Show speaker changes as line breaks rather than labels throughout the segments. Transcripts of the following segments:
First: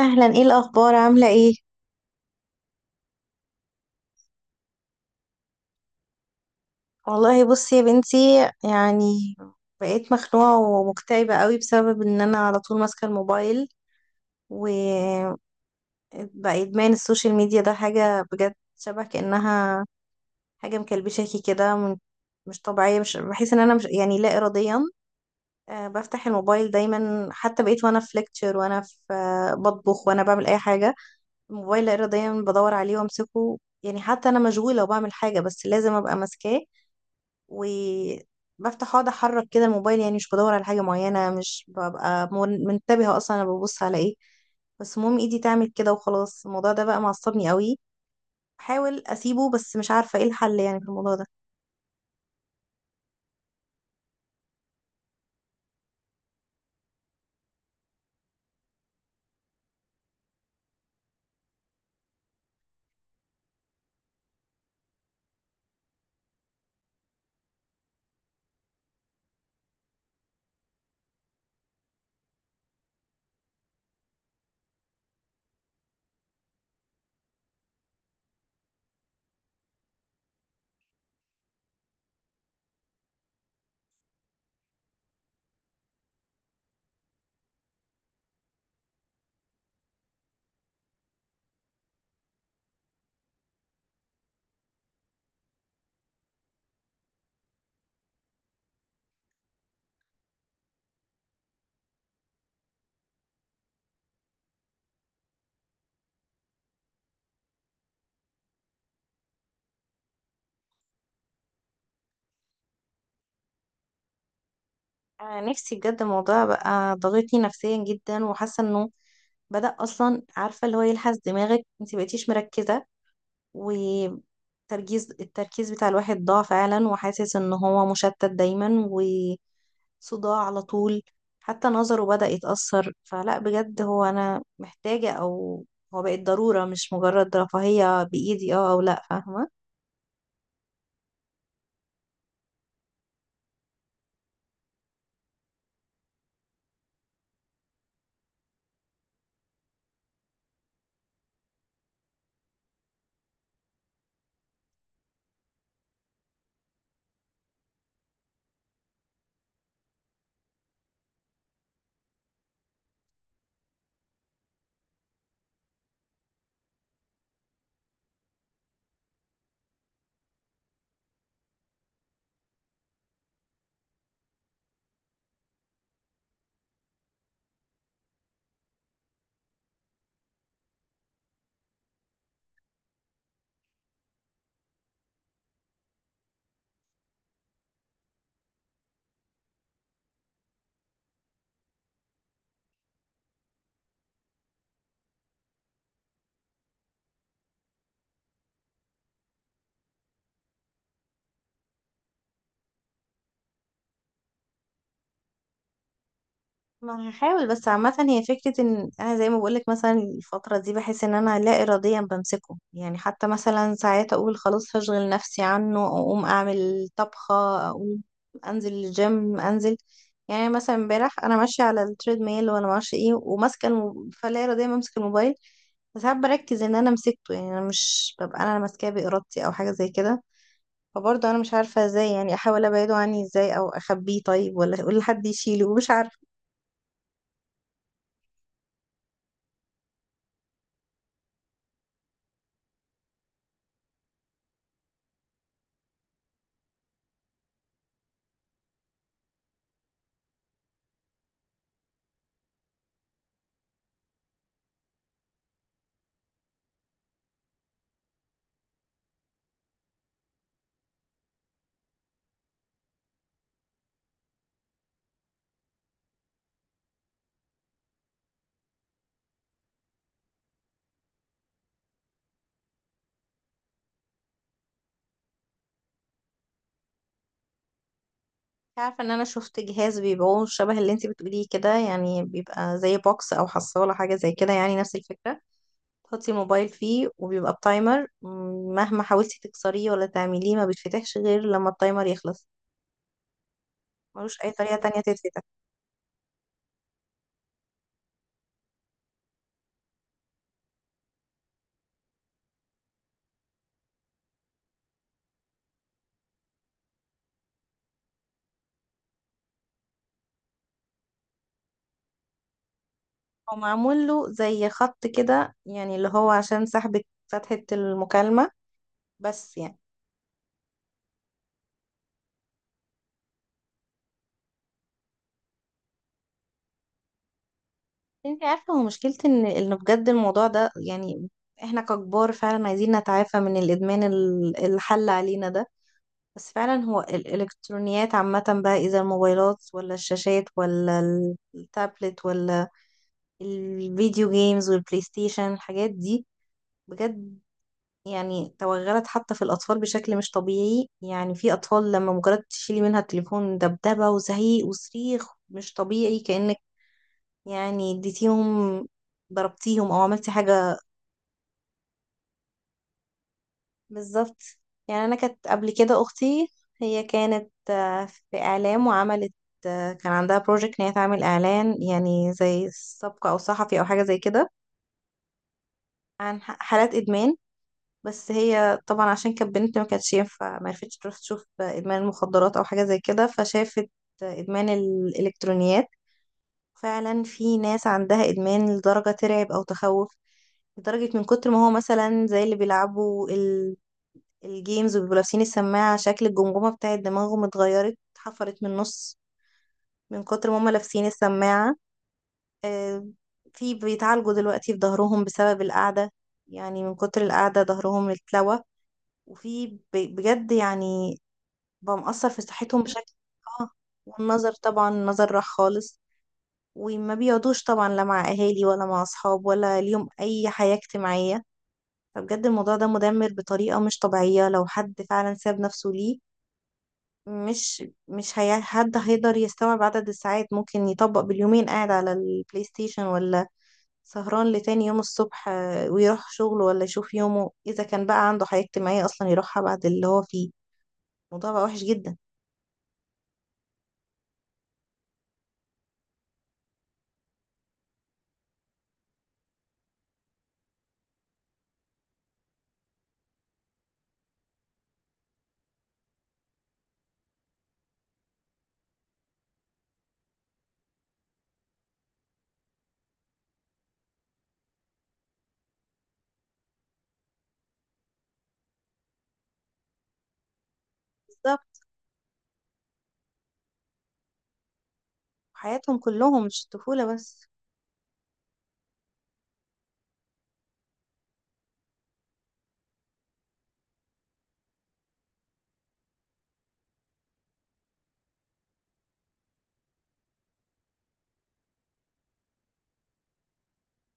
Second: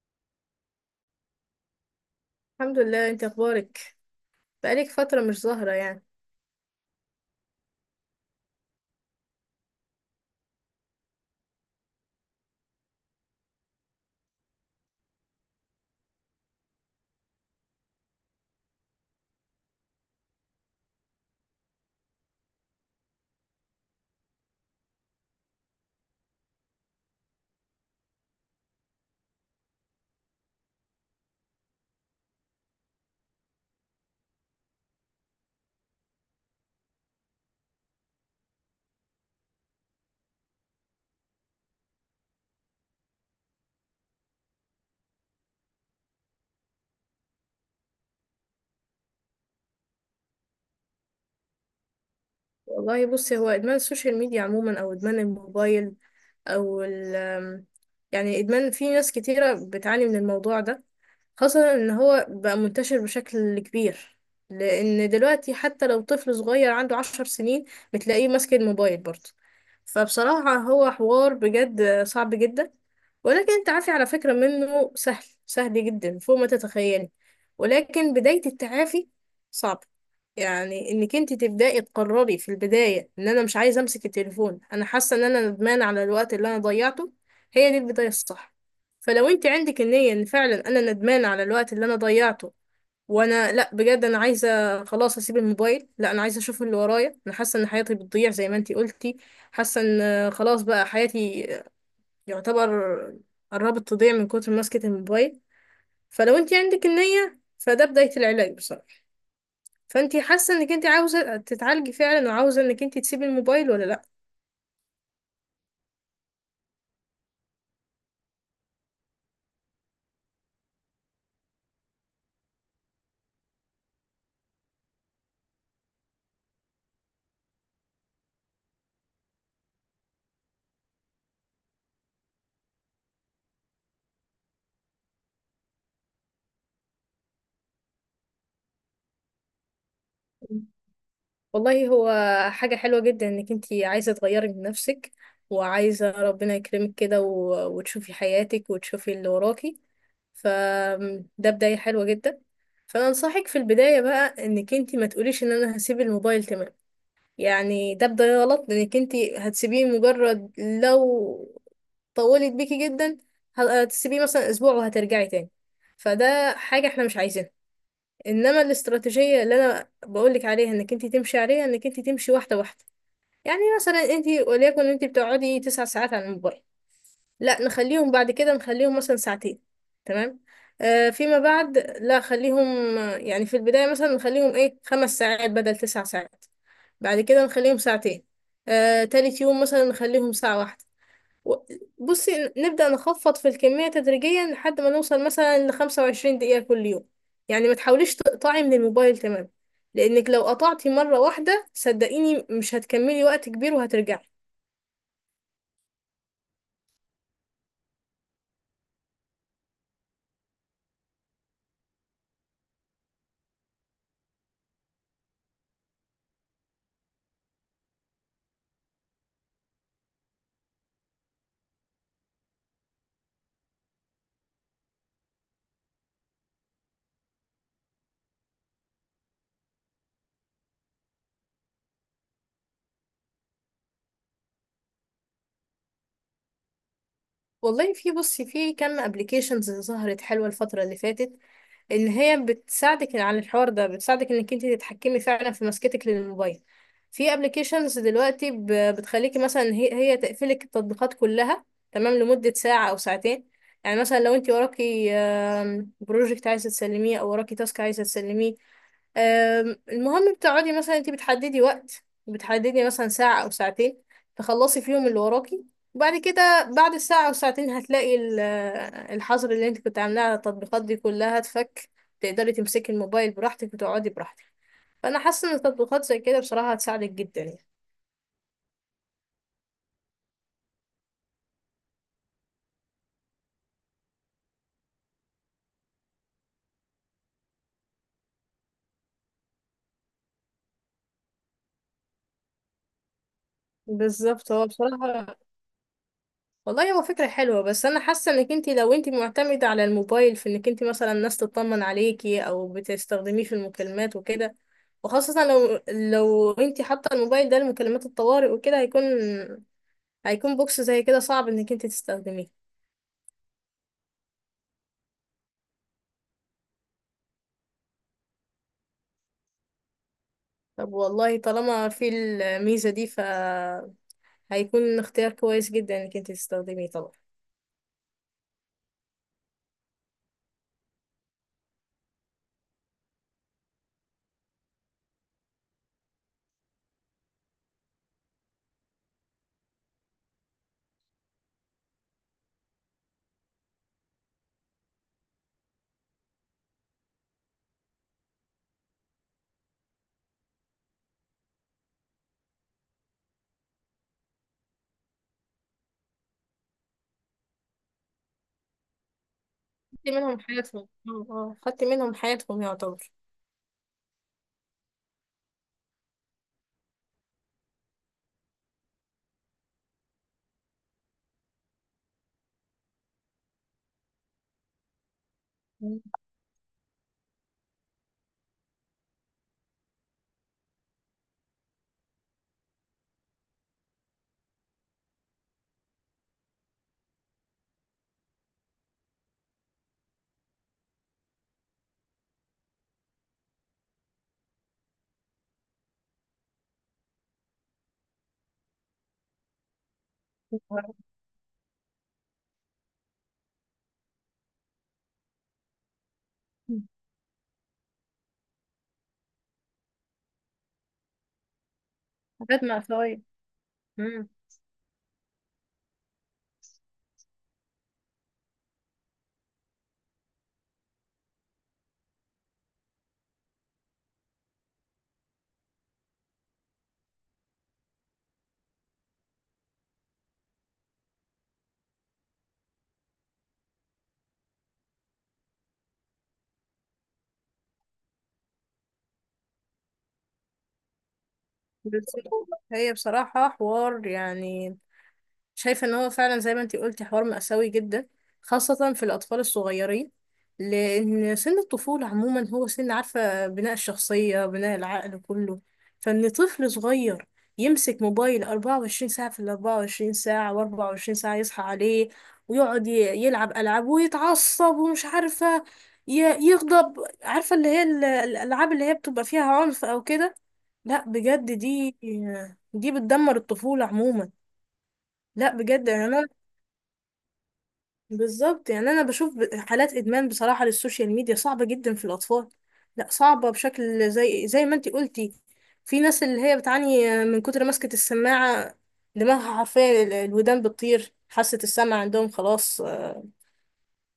اهلا، ايه الاخبار؟ عامله ايه؟
الحمد لله. انت اخبارك؟ بقالك فترة مش ظاهرة يعني.
والله بصي يا بنتي، يعني بقيت مخنوعه ومكتئبه قوي بسبب ان انا على طول ماسكه الموبايل. وبقى ادمان السوشيال ميديا ده حاجه بجد، شبه كانها حاجه مكلبشاكي كده مش طبيعيه، مش بحس ان انا مش يعني لا اراديا. بفتح الموبايل دايما، حتى بقيت وانا في ليكتشر وانا في بطبخ وانا بعمل اي حاجه. الموبايل لا اراديا بدور عليه وامسكه، يعني حتى انا مشغوله وبعمل حاجه بس لازم ابقى ماسكاه. وبفتح اقعد احرك كده الموبايل، يعني مش بدور على حاجة معينة، مش ببقى منتبهة اصلا انا ببص على ايه. بس المهم ايدي تعمل كده وخلاص. الموضوع ده بقى معصبني قوي، بحاول اسيبه بس مش عارفة ايه الحل يعني في الموضوع ده.
والله بصي، هو ادمان السوشيال ميديا عموما او ادمان الموبايل او يعني ادمان، في ناس كتيرة بتعاني من الموضوع ده، خاصة ان هو بقى منتشر بشكل كبير. لان دلوقتي حتى لو طفل صغير عنده 10 سنين، بتلاقيه ماسك الموبايل برضه. فبصراحة هو حوار بجد صعب جدا، ولكن التعافي على فكرة منه سهل سهل جدا فوق ما تتخيلي. ولكن بداية التعافي صعبة. يعني انك انت تبدأي تقرري في البداية ان انا مش عايزة امسك التليفون، انا حاسة ان انا ندمان على الوقت اللي انا ضيعته. هي دي البداية الصح. فلو انت عندك النية ان فعلا انا ندمانة على الوقت اللي انا ضيعته، وانا لا بجد انا عايزة خلاص اسيب الموبايل، لا انا عايزة اشوف اللي ورايا، انا حاسة ان حياتي بتضيع زي ما انتي قلتي، حاسة ان خلاص بقى حياتي، يعتبر قربت تضيع من كتر ماسكة الموبايل. فلو انت عندك النية فده بداية العلاج بصراحة. فانت حاسة انك انت عاوزة تتعالجي فعلا وعاوزة انك انت تسيبي الموبايل ولا لا؟
انا نفسي بجد الموضوع بقى ضاغطني نفسيا جدا، وحاسة انه بدأ اصلا، عارفة اللي هو يلحس دماغك، انت بقيتيش مركزة. التركيز بتاع الواحد ضاع فعلا، وحاسس ان هو مشتت دايما وصداع على طول. حتى نظره بدأ يتأثر، فلا بجد هو انا محتاجة او هو بقت ضرورة مش مجرد رفاهية بإيدي اه او لا، فاهمة؟
والله هو حاجة حلوة جدا انك انتي عايزة تغيري من نفسك، وعايزة ربنا يكرمك كده و- وتشوفي حياتك وتشوفي اللي وراكي. فده بداية حلوة جدا. فانا انصحك في البداية بقى، انك انتي ما تقوليش ان انا هسيب الموبايل تمام، يعني ده بداية غلط، لانك انتي هتسيبيه مجرد لو طولت بيكي جدا، هتسيبيه مثلا اسبوع وهترجعي تاني. فده حاجة احنا مش عايزينها. انما الاستراتيجيه اللي انا بقولك عليها انك انت تمشي عليها، انك انت تمشي واحده واحده. يعني مثلا انت وليكن انت بتقعدي 9 ساعات على الموبايل، لا نخليهم بعد كده نخليهم مثلا ساعتين، تمام؟ آه فيما بعد، لا خليهم، يعني في البدايه مثلا نخليهم ايه، 5 ساعات بدل 9 ساعات، بعد كده نخليهم ساعتين، آه تالت يوم مثلا نخليهم ساعه واحده، و- بصي نبدأ نخفض في الكمية تدريجيا لحد ما نوصل مثلا لخمسة وعشرين دقيقة كل يوم. يعني ما تحاوليش تقطعي من الموبايل تمام، لأنك لو قطعتي مرة واحدة صدقيني مش هتكملي وقت كبير وهترجعي.
ما هحاول، بس عامة هي فكرة ان انا زي ما بقولك مثلا الفترة دي بحس ان انا لا اراديا بمسكه، يعني حتى مثلا ساعات اقول خلاص هشغل نفسي عنه او اقوم اعمل طبخة، اقوم انزل الجيم انزل. يعني مثلا امبارح انا ماشية على التريد ميل ولا معرفش ايه وماسكة فلا اراديا بمسك الموبايل. بس ساعات بركز ان انا مسكته، يعني انا مش ببقى انا ماسكاه بارادتي او حاجة زي كده. فبرضه انا مش عارفة ازاي، يعني احاول ابعده عني ازاي او اخبيه طيب، ولا اقول لحد يشيله، مش عارفة.
والله في، بصي، في كم ابلكيشنز ظهرت حلوة الفترة اللي فاتت، ان هي بتساعدك على الحوار ده، بتساعدك انك انت تتحكمي فعلا في مسكتك للموبايل. في ابلكيشنز دلوقتي بتخليكي مثلا هي تقفلك التطبيقات كلها، تمام، لمدة ساعة او ساعتين. يعني مثلا لو انت وراكي بروجكت عايزة تسلميه او وراكي تاسك عايزة تسلميه، المهم بتقعدي مثلا انت بتحددي وقت، بتحددي مثلا ساعة أو ساعتين، تخلصي فيهم اللي وراكي. وبعد كده بعد الساعة أو ساعتين، هتلاقي الحظر اللي انت كنت عاملاه على التطبيقات دي كلها اتفك، تقدري تمسكي الموبايل براحتك وتقعدي براحتك. فأنا حاسة إن التطبيقات زي كده بصراحة هتساعدك جدا يعني.
عارفة ان انا شفت جهاز بيبيعوه شبه اللي انتي بتقوليه كده، يعني بيبقى زي بوكس او حصالة حاجة زي كده، يعني نفس الفكرة. تحطي الموبايل فيه وبيبقى بتايمر، مهما حاولتي تكسريه ولا تعمليه ما بيتفتحش غير لما التايمر يخلص. ملوش اي
بالظبط، هو
طريقة تانية
بصراحة،
تتفتح.
والله هو فكرة حلوة، بس أنا حاسة إنك أنت لو أنت معتمدة على الموبايل في إنك أنت مثلا الناس تطمن عليكي أو بتستخدميه في المكالمات وكده، وخاصة لو أنت حاطة الموبايل ده لمكالمات الطوارئ وكده، هيكون بوكس زي كده صعب إنك أنت تستخدميه.
هو معمول له زي خط كده، يعني اللي هو عشان سحب فتحة المكالمة، بس يعني.
طب والله طالما في الميزة دي، ف هيكون اختيار كويس جدا إنك أنت تستخدميه طبعا.
انتي عارفة هو مشكلتي ان بجد الموضوع ده، يعني احنا ككبار فعلا عايزين نتعافى من الادمان، الحل علينا ده. بس فعلا هو الإلكترونيات عامة بقى، إذا الموبايلات ولا الشاشات ولا التابلت ولا الفيديو جيمز والبلاي ستيشن، الحاجات دي بجد، يعني توغلت حتى في الأطفال بشكل مش طبيعي. يعني في أطفال لما مجرد تشيلي منها التليفون دبدبة وزعيق وصريخ مش طبيعي، كأنك يعني اديتيهم ضربتيهم أو
خدتي
عملتي
منهم
حاجة.
حياتهم، اه، خدتي منهم حياتهم يعتبر.
بالظبط، يعني انا كانت قبل كده اختي، هي كانت في اعلام، وعملت كان عندها بروجكت ان هي تعمل اعلان يعني زي سبق او صحفي او حاجه زي كده، عن حالات ادمان. بس هي طبعا عشان كانت بنت ما كانتش ينفع، ما عرفتش تروح تشوف ادمان المخدرات او حاجه زي كده، فشافت ادمان الالكترونيات. فعلا في ناس عندها ادمان لدرجه ترعب او تخوف، لدرجة من كتر ما هو مثلا زي اللي بيلعبوا الجيمز وبيبقوا لابسين السماعة، شكل الجمجمة بتاعت دماغهم اتغيرت، اتحفرت من النص من كتر ما هما لابسين السماعة. آه، في بيتعالجوا دلوقتي في ظهرهم بسبب القعدة، يعني
مم.
من كتر القعدة ظهرهم اتلوى. وفي بجد يعني بقى مأثر في
حاجات
صحتهم بشكل.
مأساوية.
اه، والنظر طبعا، النظر راح خالص. وما بيقعدوش طبعا لا مع أهالي ولا مع أصحاب ولا ليهم أي حياة اجتماعية. فبجد الموضوع ده مدمر بطريقة مش طبيعية لو حد فعلا ساب نفسه ليه. مش هي، حد هيقدر يستوعب عدد الساعات ممكن يطبق باليومين قاعد على البلاي ستيشن، ولا سهران لتاني يوم الصبح ويروح شغله، ولا يشوف يومه إذا كان بقى عنده حياة اجتماعية أصلا يروحها بعد اللي هو فيه. الموضوع بقى وحش جدا.
بس هي بصراحة حوار يعني، شايفة ان هو فعلا زي ما انتي قلتي حوار مأساوي جدا، خاصة في الأطفال الصغيرين. لأن سن الطفولة عموما هو سن عارفة بناء الشخصية، بناء العقل كله. فإن طفل صغير يمسك موبايل 24 ساعة في ال 24 ساعة، و24 ساعة يصحى عليه ويقعد يلعب ألعاب ويتعصب ومش عارفة يغضب، عارفة اللي هي الألعاب اللي هي بتبقى فيها عنف أو كده. لا بجد،
بالظبط،
دي بتدمر الطفولة عموما. لا بجد
حياتهم
يعني انا،
كلهم مش الطفولة بس.
بالظبط يعني انا بشوف حالات ادمان بصراحه للسوشيال ميديا صعبه جدا في الاطفال، لا صعبه بشكل زي ما انتي قلتي. في ناس اللي هي بتعاني من كتر ماسكه السماعه، دماغها حرفيا الودان بتطير، حاسه السمع عندهم خلاص،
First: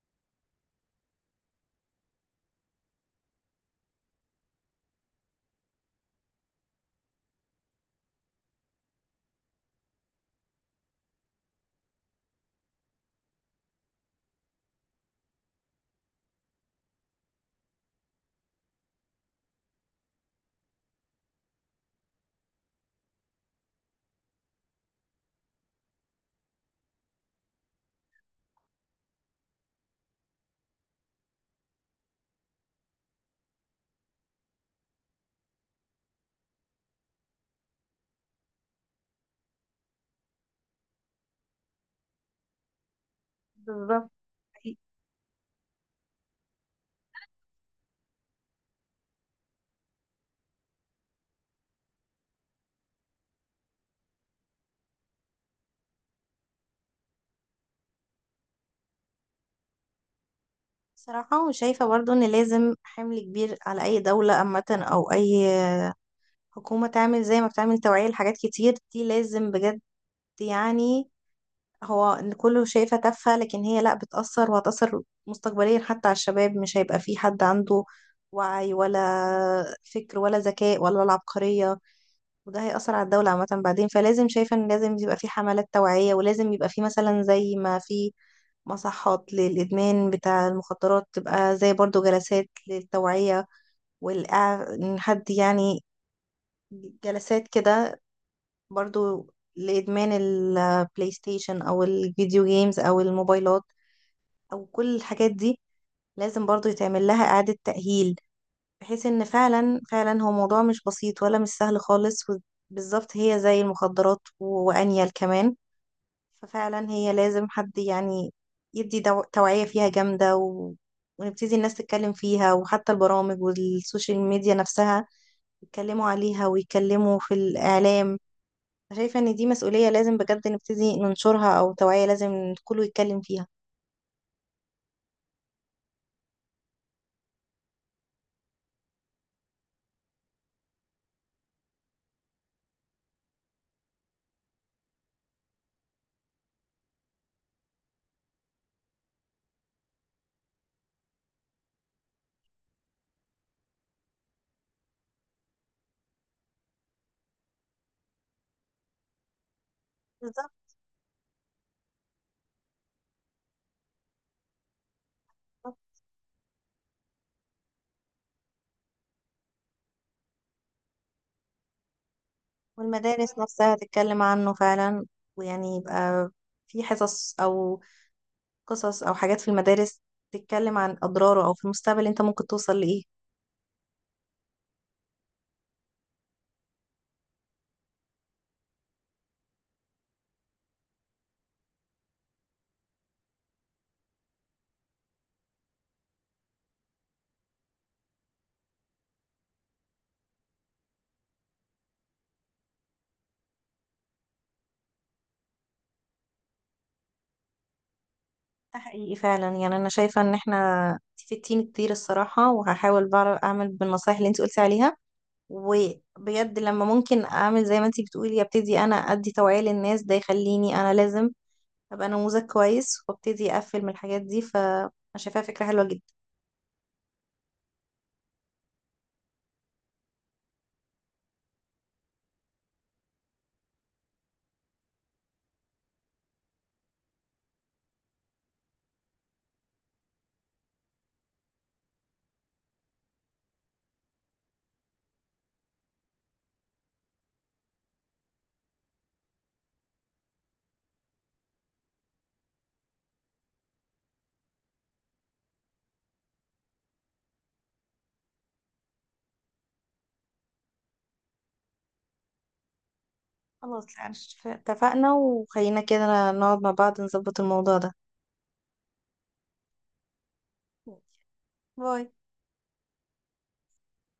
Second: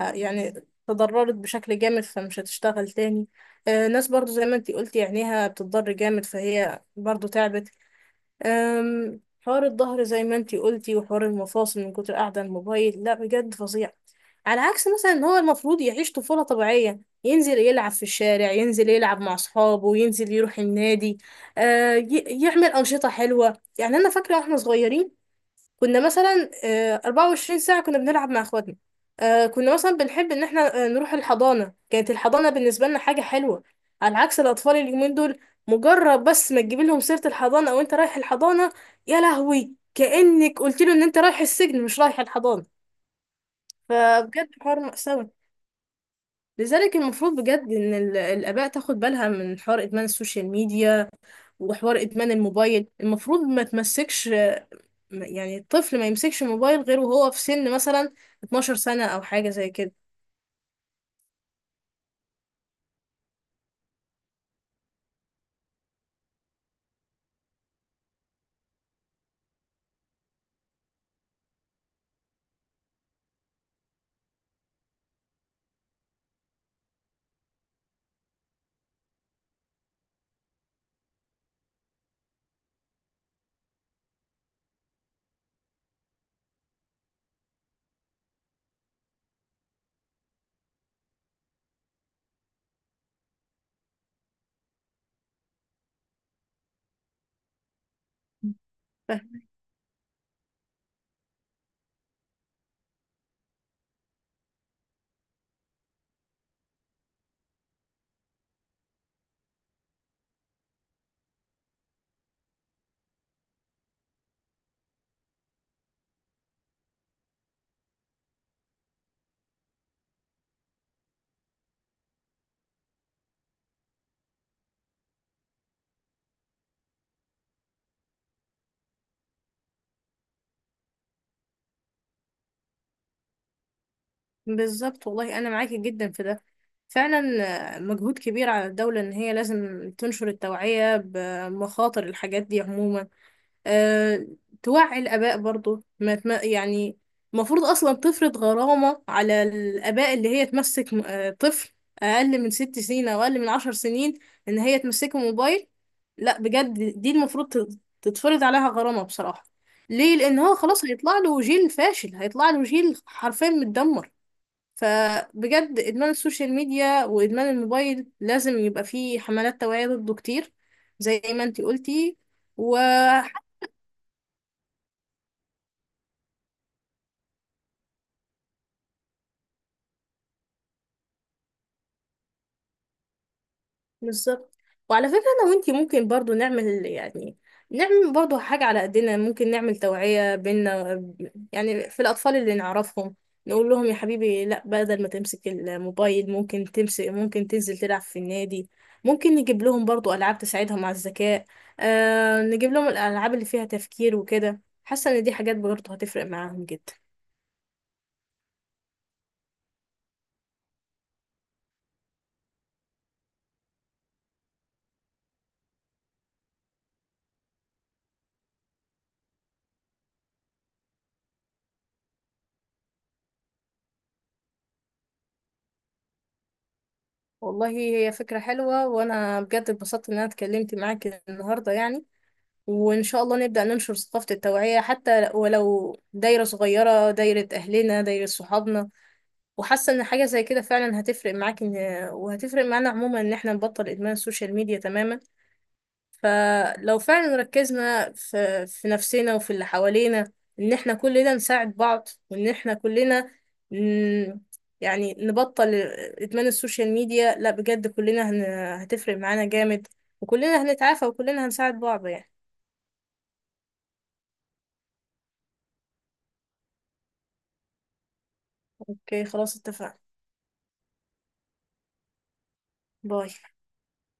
يعني تضررت بشكل جامد فمش هتشتغل تاني. ناس برضو زي ما انتي قلتي عينيها بتضر جامد فهي برضو تعبت. حوار الظهر زي ما انتي قلتي، وحوار المفاصل من كتر قاعدة على الموبايل، لا بجد فظيع. على عكس مثلا ان هو المفروض يعيش طفولة طبيعية، ينزل يلعب في الشارع، ينزل يلعب مع اصحابه، ينزل يروح النادي، آه يعمل أنشطة حلوة. يعني انا فاكرة واحنا صغيرين كنا مثلا 24 ساعة كنا بنلعب مع اخواتنا، كنا مثلا بنحب ان احنا نروح الحضانة. كانت الحضانة بالنسبة لنا حاجة حلوة، على عكس الاطفال اليومين دول، مجرد بس ما تجيب لهم سيرة الحضانة او انت رايح الحضانة، يا لهوي كأنك قلت له ان انت رايح السجن مش رايح الحضانة.
بالظبط.
فبجد
حقيقي.
حوار مأساوي. لذلك المفروض بجد ان الاباء تاخد بالها من حوار ادمان السوشيال ميديا وحوار ادمان الموبايل. المفروض ما تمسكش، يعني الطفل ما يمسكش موبايل غير وهو في سن مثلا 12 سنة أو حاجة زي كده.
صراحة شايفة برضو إن لازم حمل كبير على أي دولة عامة أو أي حكومة تعمل زي ما بتعمل توعية لحاجات كتير، دي لازم بجد، يعني هو إن كله شايفة تافهة لكن هي لا، بتأثر وهتأثر مستقبليا حتى على الشباب. مش هيبقى في حد عنده وعي ولا فكر ولا ذكاء ولا العبقرية، وده هيأثر على الدولة عامة بعدين. فلازم شايفة إن لازم يبقى في حملات توعية، ولازم يبقى في مثلا زي ما في مصحات للإدمان بتاع المخدرات، تبقى زي برضو جلسات للتوعية. والإع- إن حد يعني جلسات كده برضو
فاهم.
لإدمان البلاي ستيشن أو الفيديو جيمز أو الموبايلات او كل الحاجات دي، لازم برضو يتعمل لها اعادة تأهيل، بحيث ان فعلا فعلا هو موضوع مش بسيط ولا مش سهل خالص. بالظبط، هي زي المخدرات وانيل كمان. ففعلا هي لازم حد يعني يدي توعية فيها جامدة ونبتدي الناس تتكلم فيها، وحتى البرامج والسوشيال ميديا نفسها يتكلموا عليها ويتكلموا في الإعلام. شايفة ان دي مسؤولية لازم بجد نبتدي ننشرها، او توعية لازم كله يتكلم فيها.
بالظبط، والله أنا معاكي جدا في ده فعلا. مجهود كبير على الدولة إن هي لازم تنشر التوعية بمخاطر الحاجات دي عموما. أه، توعي الآباء برضو، ما تم... يعني المفروض أصلا تفرض غرامة على الآباء، اللي هي تمسك م- أه طفل أقل من 6 سنين أو أقل من 10 سنين، إن هي تمسكه موبايل. لا بجد، دي المفروض تتفرض عليها غرامة بصراحة. ليه؟ لأن هو
بالظبط،
خلاص هيطلع له جيل فاشل، هيطلع له جيل حرفيا متدمر. فبجد إدمان السوشيال ميديا وإدمان الموبايل لازم يبقى فيه حملات توعية ضده كتير زي ما انتي قلتي. و
والمدارس نفسها تتكلم عنه فعلا، ويعني يبقى في حصص أو قصص أو حاجات في المدارس تتكلم عن أضراره، أو في المستقبل أنت ممكن توصل لإيه.
بالظبط. وعلى فكرة أنا وأنتي ممكن برضو نعمل، يعني نعمل برضو حاجة على قدنا، ممكن نعمل توعية بينا، يعني في الأطفال اللي نعرفهم، نقول لهم يا حبيبي لا، بدل ما تمسك الموبايل ممكن تمسك، ممكن تنزل تلعب في النادي، ممكن نجيب لهم برضو ألعاب تساعدهم على الذكاء، آه نجيب لهم الألعاب اللي فيها تفكير وكده. حاسة إن دي حاجات برضو هتفرق معاهم جدا.
ده حقيقي فعلا، يعني أنا شايفة إن إحنا، إنتي فدتيني كتير الصراحة، وهحاول بعرف أعمل بالنصايح اللي أنت قلتي عليها. وبجد لما ممكن أعمل زي ما أنت بتقولي أبتدي أنا أدي توعية للناس، ده يخليني أنا لازم أبقى نموذج كويس وأبتدي أقفل من الحاجات دي، فأنا شايفاها فكرة حلوة جدا.
والله هي فكرة حلوة، وأنا بجد اتبسطت إن أنا اتكلمت معاك النهاردة يعني. وإن شاء الله نبدأ ننشر ثقافة التوعية حتى ولو دايرة صغيرة، دايرة أهلنا دايرة صحابنا. وحاسة إن حاجة زي كده فعلا هتفرق معاك، إن وهتفرق معانا عموما إن إحنا نبطل إدمان السوشيال ميديا تماما. فلو فعلا ركزنا في نفسنا وفي اللي حوالينا، إن إحنا كلنا نساعد بعض، وإن إحنا كلنا ن... يعني نبطل إدمان السوشيال ميديا، لا بجد كلنا هتفرق معانا جامد، وكلنا هنتعافى وكلنا هنساعد بعض يعني.
خلاص يعني، اتفقنا، وخلينا كده نقعد مع بعض نظبط الموضوع ده.
اوكي خلاص اتفقنا.
باي.
باي.